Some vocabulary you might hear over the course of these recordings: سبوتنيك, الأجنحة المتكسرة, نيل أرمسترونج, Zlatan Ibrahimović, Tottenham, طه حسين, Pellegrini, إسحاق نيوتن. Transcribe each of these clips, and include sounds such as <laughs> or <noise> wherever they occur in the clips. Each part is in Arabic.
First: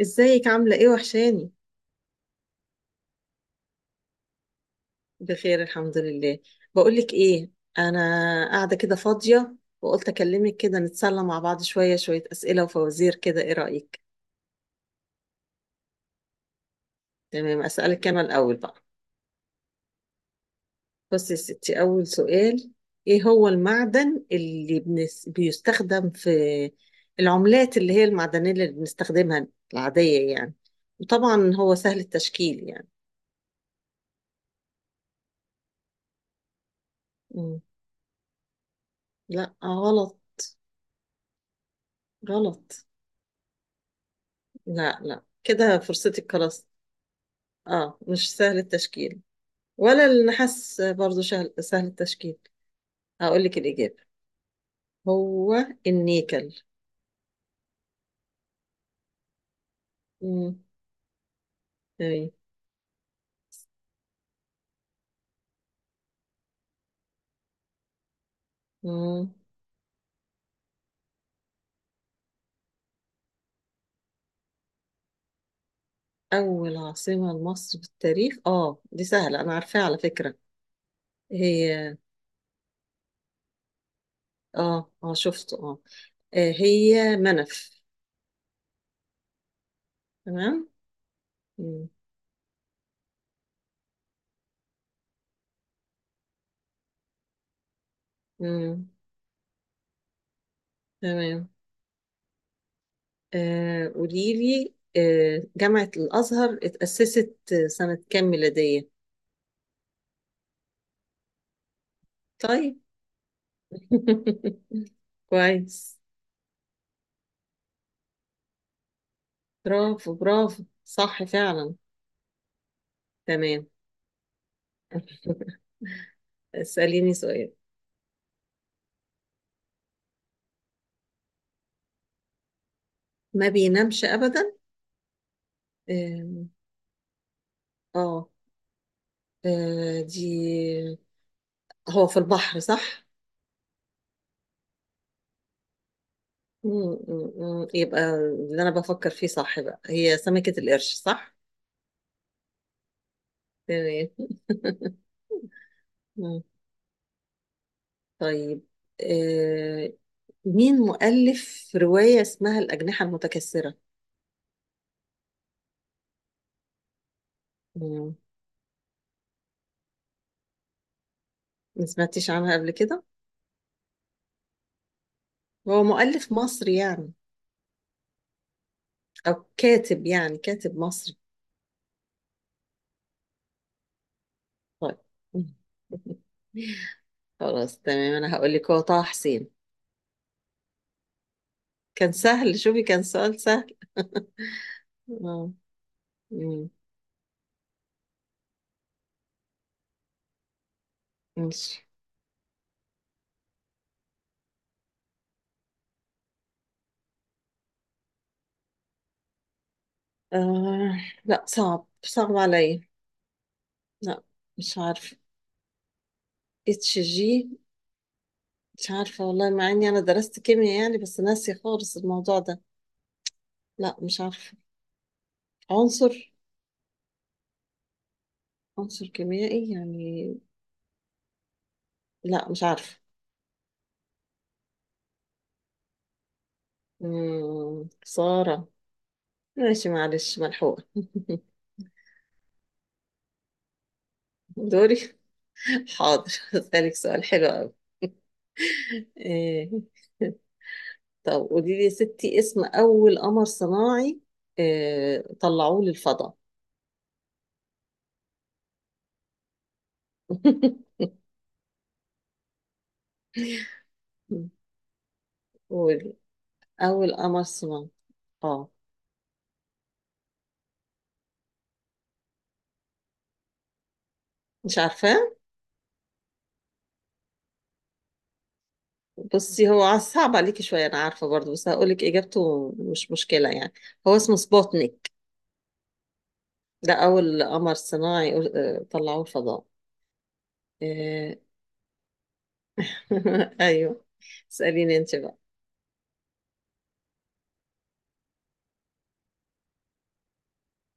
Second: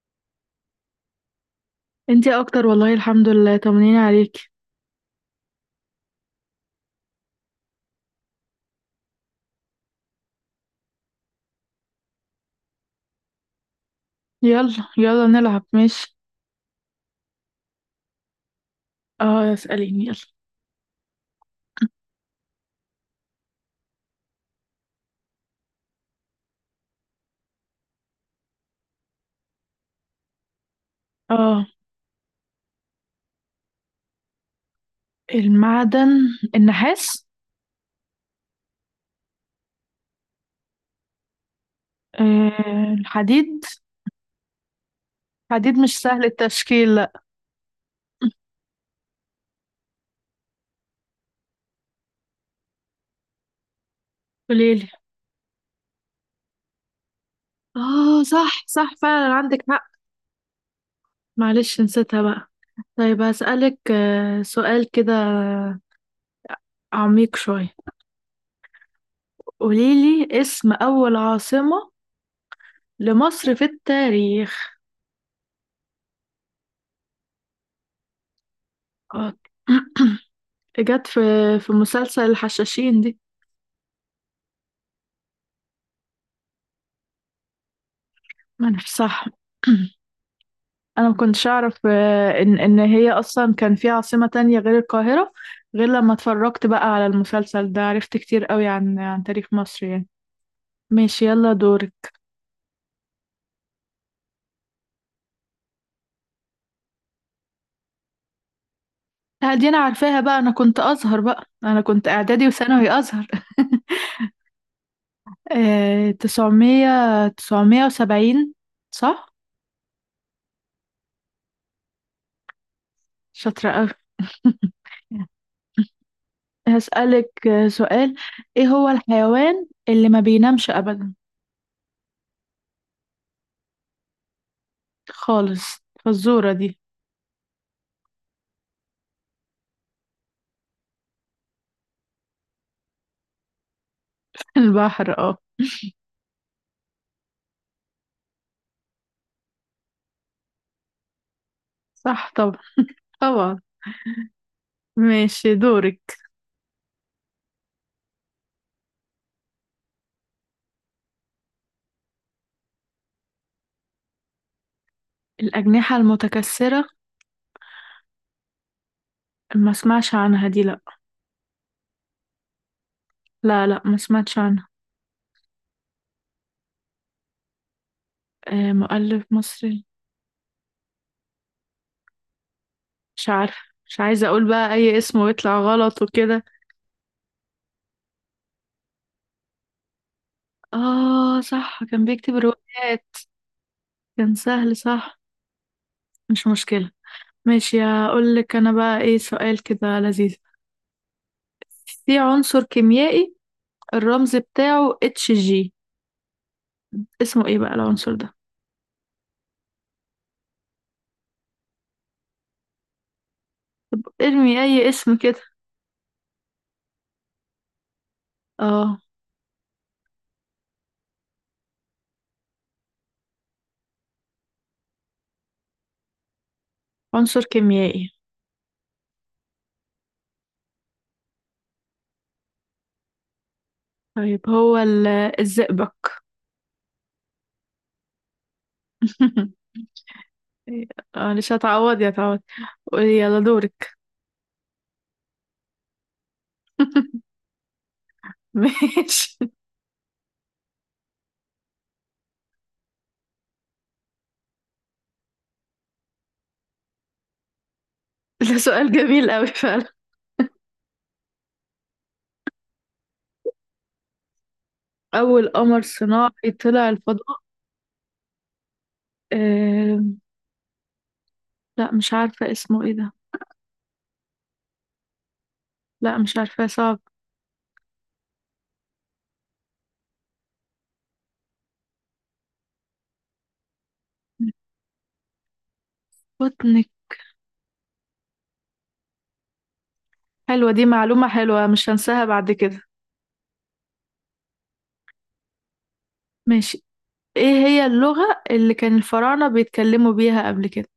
ازيك عاملة ايه؟ وحشاني. انتي اكتر والله الحمد لله طمنيني عليك. بخير الحمد لله. بقولك ايه، انا قاعدة كده فاضية وقلت اكلمك كده نتسلى مع بعض، شوية شوية اسئلة وفوازير كده، ايه رأيك؟ يلا يلا نلعب ماشي. تمام، اسألك انا الاول بقى. اه اسأليني يلا. بصي يا ستي، اول سؤال: ايه هو المعدن اللي بيستخدم في العملات، اللي هي المعدنية اللي بنستخدمها العادية يعني، وطبعا اه هو سهل التشكيل يعني. المعدن النحاس. مم. لا غلط. غلط. آه الحديد. لا لا حديد كده مش سهل فرصتك خلاص. التشكيل لا. اه مش سهل التشكيل، ولا النحاس برضو سهل التشكيل. هقول لك الإجابة: قوليلي. هو النيكل. اه صح صح فعلا عندك حق. مم. معلش نسيتها تمام. بقى. طيب هسألك سؤال كده عميق شوية. مم. قوليلي اسم أول عاصمة لمصر في التاريخ. أول عاصمة لمصر في التاريخ، اه دي اه سهلة أنا عارفاها على فكرة. <clears throat> جت في هي. مسلسل الحشاشين دي. اه اه شفته اه. هي منف. ما انا صح تمام. <clears throat> انا ما كنتش اعرف، مم. ان هي اصلا كان في عاصمة تانية غير القاهرة. غير لما اتفرجت بقى على المسلسل ده عرفت كتير قوي مم. عن تاريخ مصر يعني. ماشي تمام. يلا دورك. قولي لي، جامعة الأزهر اتأسست سنة كام ميلادية؟ دي انا عارفاها بقى، انا كنت ازهر، بقى انا كنت اعدادي طيب. وثانوي ازهر. <laughs> <laughs> كويس. آه، تسعمية 970 صح. برافو برافو صح فعلا. تمام. شاطرة قوي. <laughs> <laughs> اسأليني هسألك سؤال. سؤال. ايه هو الحيوان اللي ما بينامش ابدا ما بينامش أبدا. خالص آم، فالزورة دي؟ اه. دي، هو في البحر صح؟ <laughs> البحر اه. م- م- م. يبقى اللي أنا بفكر فيه صح، بقى هي سمكة القرش صح؟ صح طبعا طبعا. تمام. ماشي دورك. م. طيب. آه، مين مؤلف رواية اسمها الأجنحة المتكسرة؟ الأجنحة المتكسرة. م. ما اسمعش عنها دي لا. ما سمعتيش عنها قبل كده؟ لا لا، ما سمعتش عنها. هو مؤلف مصري يعني، آه مؤلف أو مصري. كاتب، يعني كاتب مصري. مش عارفة، مش عايزة أقول بقى أي طيب. اسم <laughs> ويطلع غلط وكده. خلاص تمام، انا هقول لك، هو طه حسين. آه صح، كان كان بيكتب سهل، شوفي كان روايات. سؤال سهل. كان سهل صح. اه. مش مم. مشكلة. ماشي هقول لك أنا بقى إيه سؤال كده لذيذ. ماشي. في عنصر كيميائي الرمز بتاعه اتش جي، اسمه إيه بقى العنصر ده؟ آه. لا، صعب صعب عليا. لا ارمي مش أي اسم عارفه. كده. اتش جي؟ مش آه عارفه والله، مع اني انا درست كيمياء يعني بس ناسي خالص الموضوع ده. لا مش عارفه. عنصر. عنصر كيميائي. عنصر كيميائي يعني. لا مش عارفه. طيب هو الزئبق. مم. سارة. <laughs> ماشي معلش، ملحوقة. <laughs> معلش هتعوض يا تعوض. يلا دورك. دوري. حاضر، هسألك سؤال <laughs> حلو قوي. ماشي. إيه. <laughs> طب قولي لي يا ستي، اسم أول قمر صناعي إيه طلعوه للفضاء؟ ده سؤال جميل قوي فعلا. <laughs> أول قمر قولي. صناعي طلع أول الفضاء. قمر صناعي، اه. آه... لا مش عارفة اسمه ايه ده. مش عارفاه؟ لا مش عارفة، صعب. بصي هو صعب عليكي شوية، أنا عارفة برضه بس هقولك إجابته، مش مشكلة يعني. هو اسمه سبوتنيك. سبوتنيك. ده أول قمر صناعي طلعوه الفضاء. حلوة دي، معلومة إيه. حلوة مش هنساها بعد كده. <laughs> أيوه. اسأليني أنت بقى. ماشي. ايه هي اللغة اللي كان الفراعنة بيتكلموا بيها قبل كده؟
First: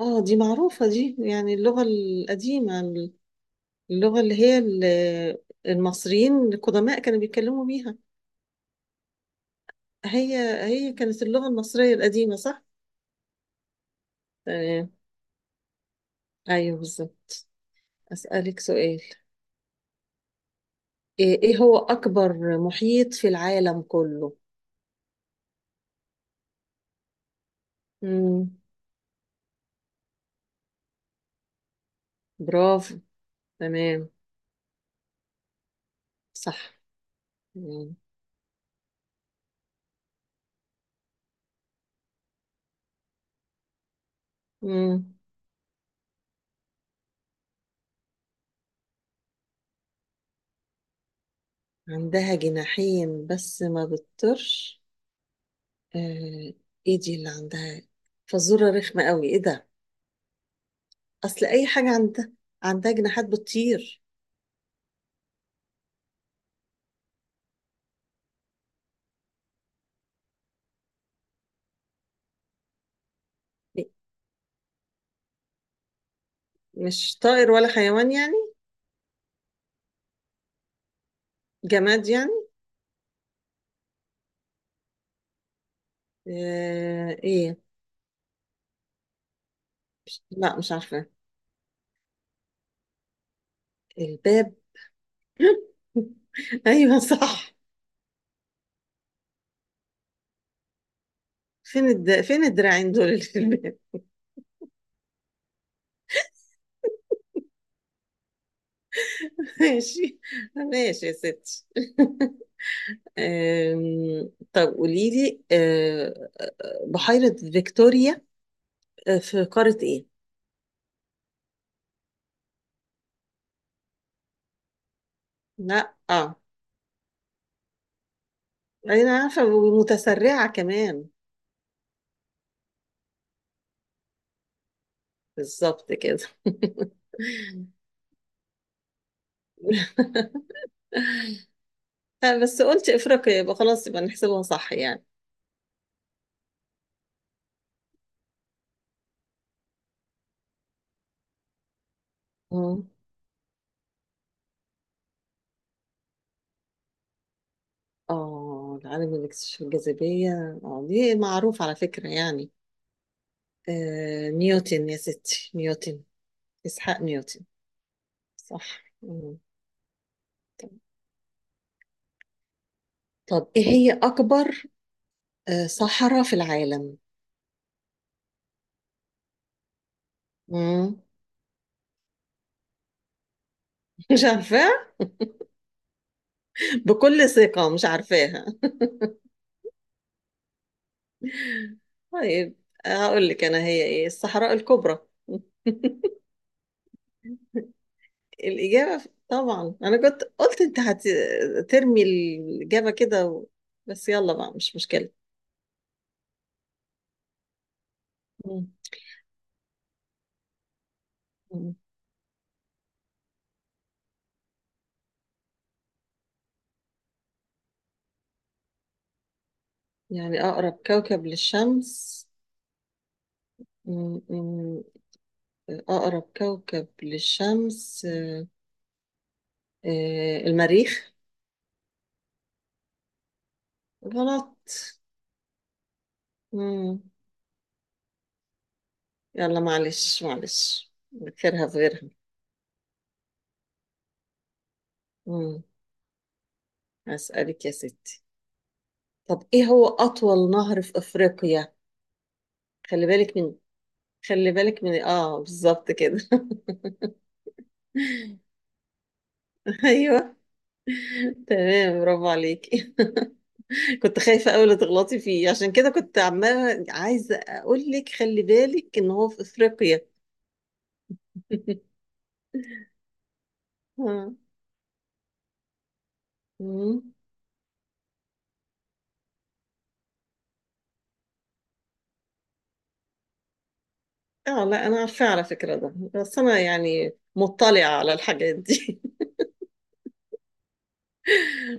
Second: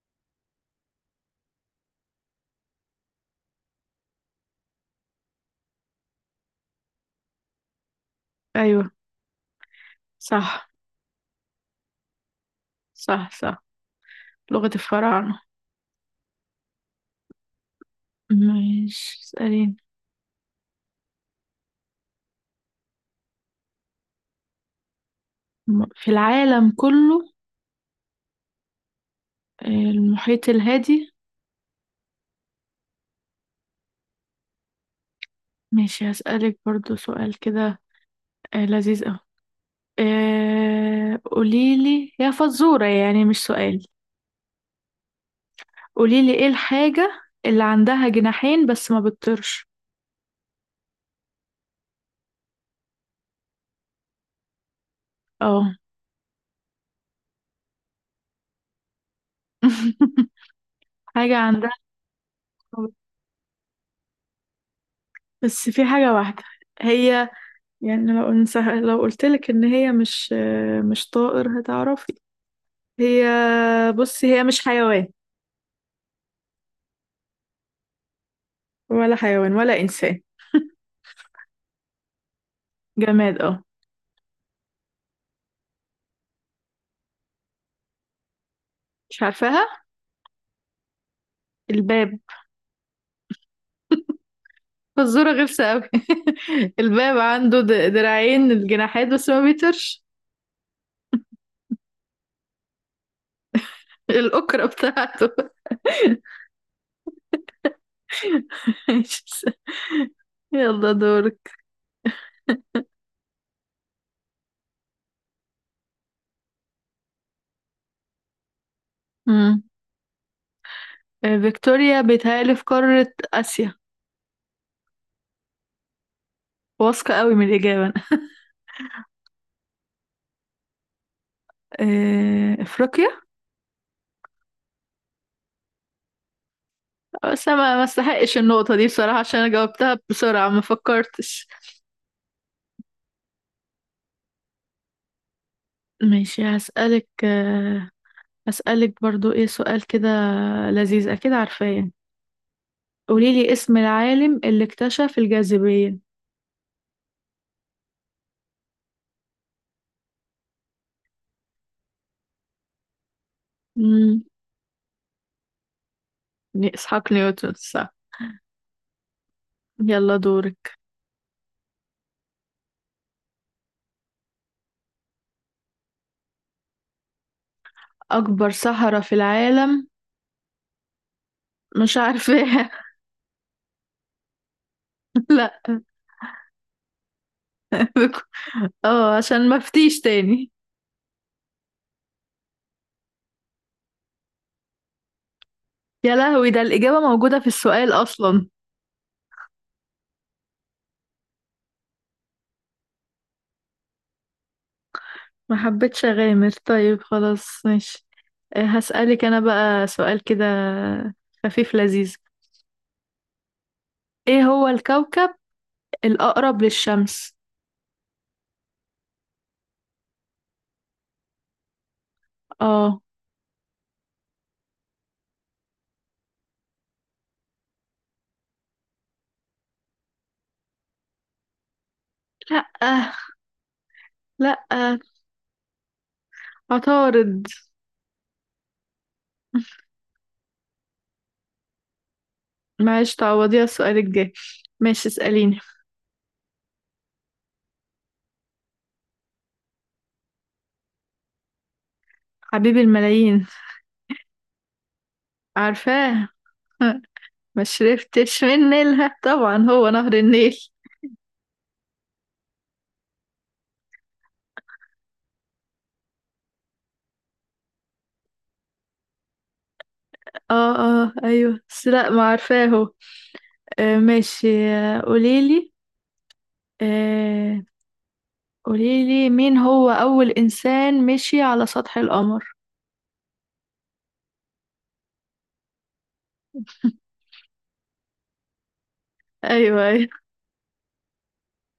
اه دي معروفة دي، يعني اللغة القديمة، اللغة اللي هي المصريين القدماء كانوا بيتكلموا بيها. أيوة. هي. صح هي كانت اللغة المصرية القديمة صح؟ صح صح. لغة تمام. الفراعنة. أيوه بالظبط. أسألك سؤال. ماشي اسأليني. إيه هو أكبر محيط في العالم كله؟ في العالم كله. مم. المحيط الهادي. برافو. تمام. ماشي هسألك صح. برضو سؤال كده. تمام. لذيذ أوي. قوليلي يا فزورة يعني، مش سؤال. مم. قوليلي ايه الحاجة اللي عندها جناحين بس ما بتطيرش؟ عندها جناحين بس ما بتطرش؟ اه. آه. إيه دي اللي عندها؟ فزورة رخمة قوي إيه ده؟ <laughs> حاجة أصل أي عندها. حاجة عندها، عندها جناحات بتطير. بس في حاجة واحدة. هي يعني لو قلتلك ان هي مش، مش طائر هتعرفي. هي بصي هي مش حيوان، مش طائر ولا حيوان يعني؟ ولا حيوان ولا انسان. جماد يعني؟ جماد اه. آه ايه؟ مش عارفاها. لا مش عارفة. الباب. الباب. فزورة غلسة <laughs> أوي. <laughs> ايوه الباب صح. عنده دراعين الجناحات بس ما بيطيرش. فين الدراعين دول <laughs> اللي في الباب؟ الأكرة بتاعته. <laughs> <laughs> ماشي. يلا ماشي يا دورك. ستي. <laughs> طب قولي لي، بحيرة فيكتوريا في مم. قارة ايه؟ فيكتوريا بيتهيألي في قارة آسيا. لا اه. واثقة قوي من الإجابة أنا. انا عارفة ومتسرعة كمان. أفريقيا. بالظبط كده. <laughs> بس أنا ما استحقش النقطة دي بصراحة، عشان أنا جاوبتها بسرعة ما فكرتش. بس قلت افريقيا يبقى خلاص، يبقى نحسبها صح يعني. ماشي هسألك برضو إيه سؤال كده لذيذ أكيد عارفاه يعني. مم. قوليلي اسم العالم اللي اكتشف الجاذبية. اه العالم اللي اكتشف الجاذبية، اه دي معروف على فكرة يعني. مم. آه نيوتن يا ستي، نيوتن. إسحاق إسحاق نيوتن. نيوتن صح. صح. مم. يلا دورك. طب ايه هي أكبر صحراء في العالم؟ أكبر صحراء في العالم. مم. مش عارفاها. <laughs> مش عارفاها؟ <laughs> لا. بكل ثقة مش عارفاها. <laughs> اه، عشان ما افتيش تاني. طيب هقول لك أنا، هي ايه؟ الصحراء الكبرى. <laughs> يا لهوي ده الإجابة موجودة في السؤال أصلا. الإجابة طبعا أنا كنت قلت أنت هترمي الإجابة كده و... بس يلا بقى مش مشكلة. ما حبيتش أغامر. طيب خلاص ماشي. مم. هسألك أنا بقى سؤال كده خفيف لذيذ. إيه هو الكوكب الأقرب للشمس؟ يعني أقرب كوكب للشمس. اه. م- م- أقرب كوكب للشمس، المريخ. لأ غلط. لأ. مم. عطارد. يلا معلش معلش نذكرها في غيرها. معلش تعوضيها السؤال الجاي. ماشي اسأليني. مم. هسألك يا ستي، طب إيه هو أطول نهر في أفريقيا؟ حبيب خلي بالك الملايين. من. خلي بالك من، بالظبط كده. عارفاه. <laughs> <laughs> ما شربتش من نيلها، طبعا هو نهر أيوه. النيل. تمام برافو عليكي. <laughs> كنت خايفة أوي لا تغلطي فيه، عشان كده كنت عمالة عايزة أقول لك خلي بالك إن هو في أفريقيا. اه اه ايوه، بس لا <laughs> ما عارفاه هو. آه آه. ماشي، مم. آه قوليلي مين هو أول إنسان مشي على سطح القمر. لا أنا عارفة على فكرة ده، بس أنا يعني مطلعة على الحاجات دي. ايوه ايوه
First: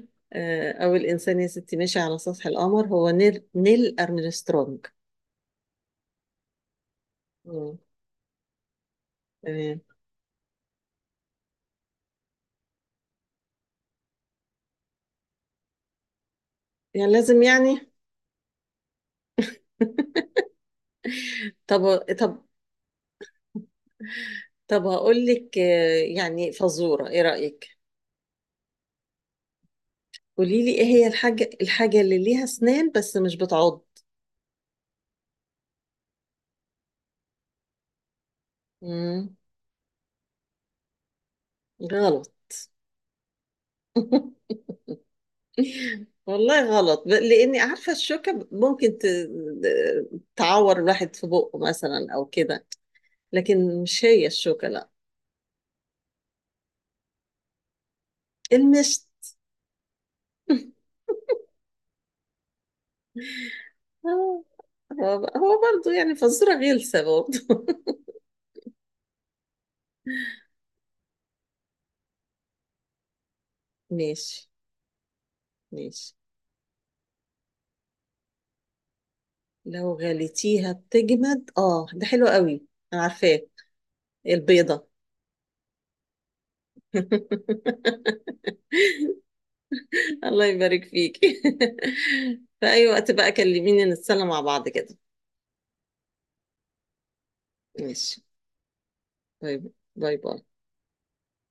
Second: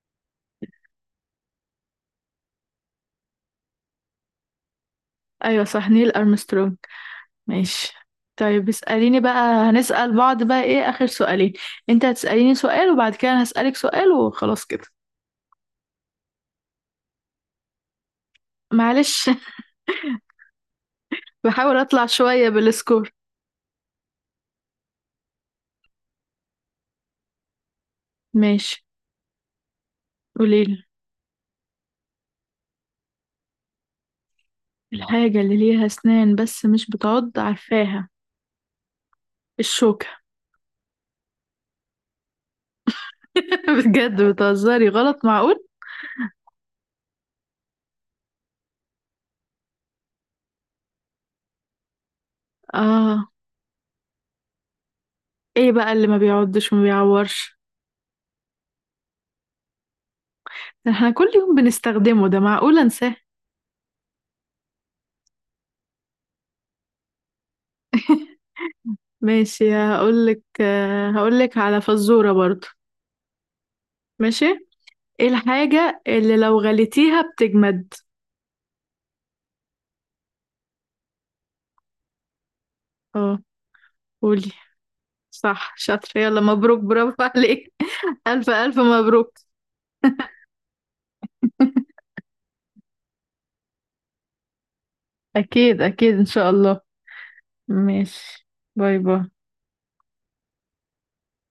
<laughs> آه، أول إنسان يا ستي ماشي على سطح القمر هو نيل أرمسترونج. ايوه، صح نيل أرمسترونج. مم. ماشي. طيب اسأليني بقى، تمام. هنسأل بعض بقى، ايه آخر سؤالين. انت هتسأليني سؤال وبعد كده انا هسألك سؤال وخلاص كده. يعني لازم يعني؟ معلش. <laughs> <laughs> بحاول طب اطلع طب. شوية بالسكور. طب هقول لك، يعني فزورة، إيه رأيك؟ ماشي قولي لي، قوليلي إيه هي الحاجة اللي ليها أسنان بس مش بتعض؟ الحاجة اللي ليها اسنان بس مش بتعض عارفاها. مم. الشوكة. غلط. <laughs> بجد <laughs> بتهزري، غلط معقول. والله غلط، لاني عارفه الشوكه ممكن تعور الواحد في بقه مثلا او كده، اه، لكن مش هي الشوكه لا. ايه بقى اللي ما بيعضش وما بيعورش؟ المشت. <laughs> ده احنا كل يوم بنستخدمه، ده معقول انساه. هو هو برضه يعني فزوره غلسه برضه. <laughs> ماشي هقولك على فزورة برضو. <laughs> ماشي، ماشي. ايه الحاجة ماشي. اللي لو غليتيها بتجمد؟ لو غليتيها بتجمد، اه ده حلو قوي. انا اه عارفاه. قولي. البيضه. صح شاطرة، يلا مبروك برافو عليك. <laughs> ألف <laughs> ألف مبروك. الله يبارك فيك. <laughs> في اي وقت بقى كلميني نتسلى مع بعض كده. أكيد أكيد إن شاء الله. ماشي. ماشي. باي باي. طيب، باي باي.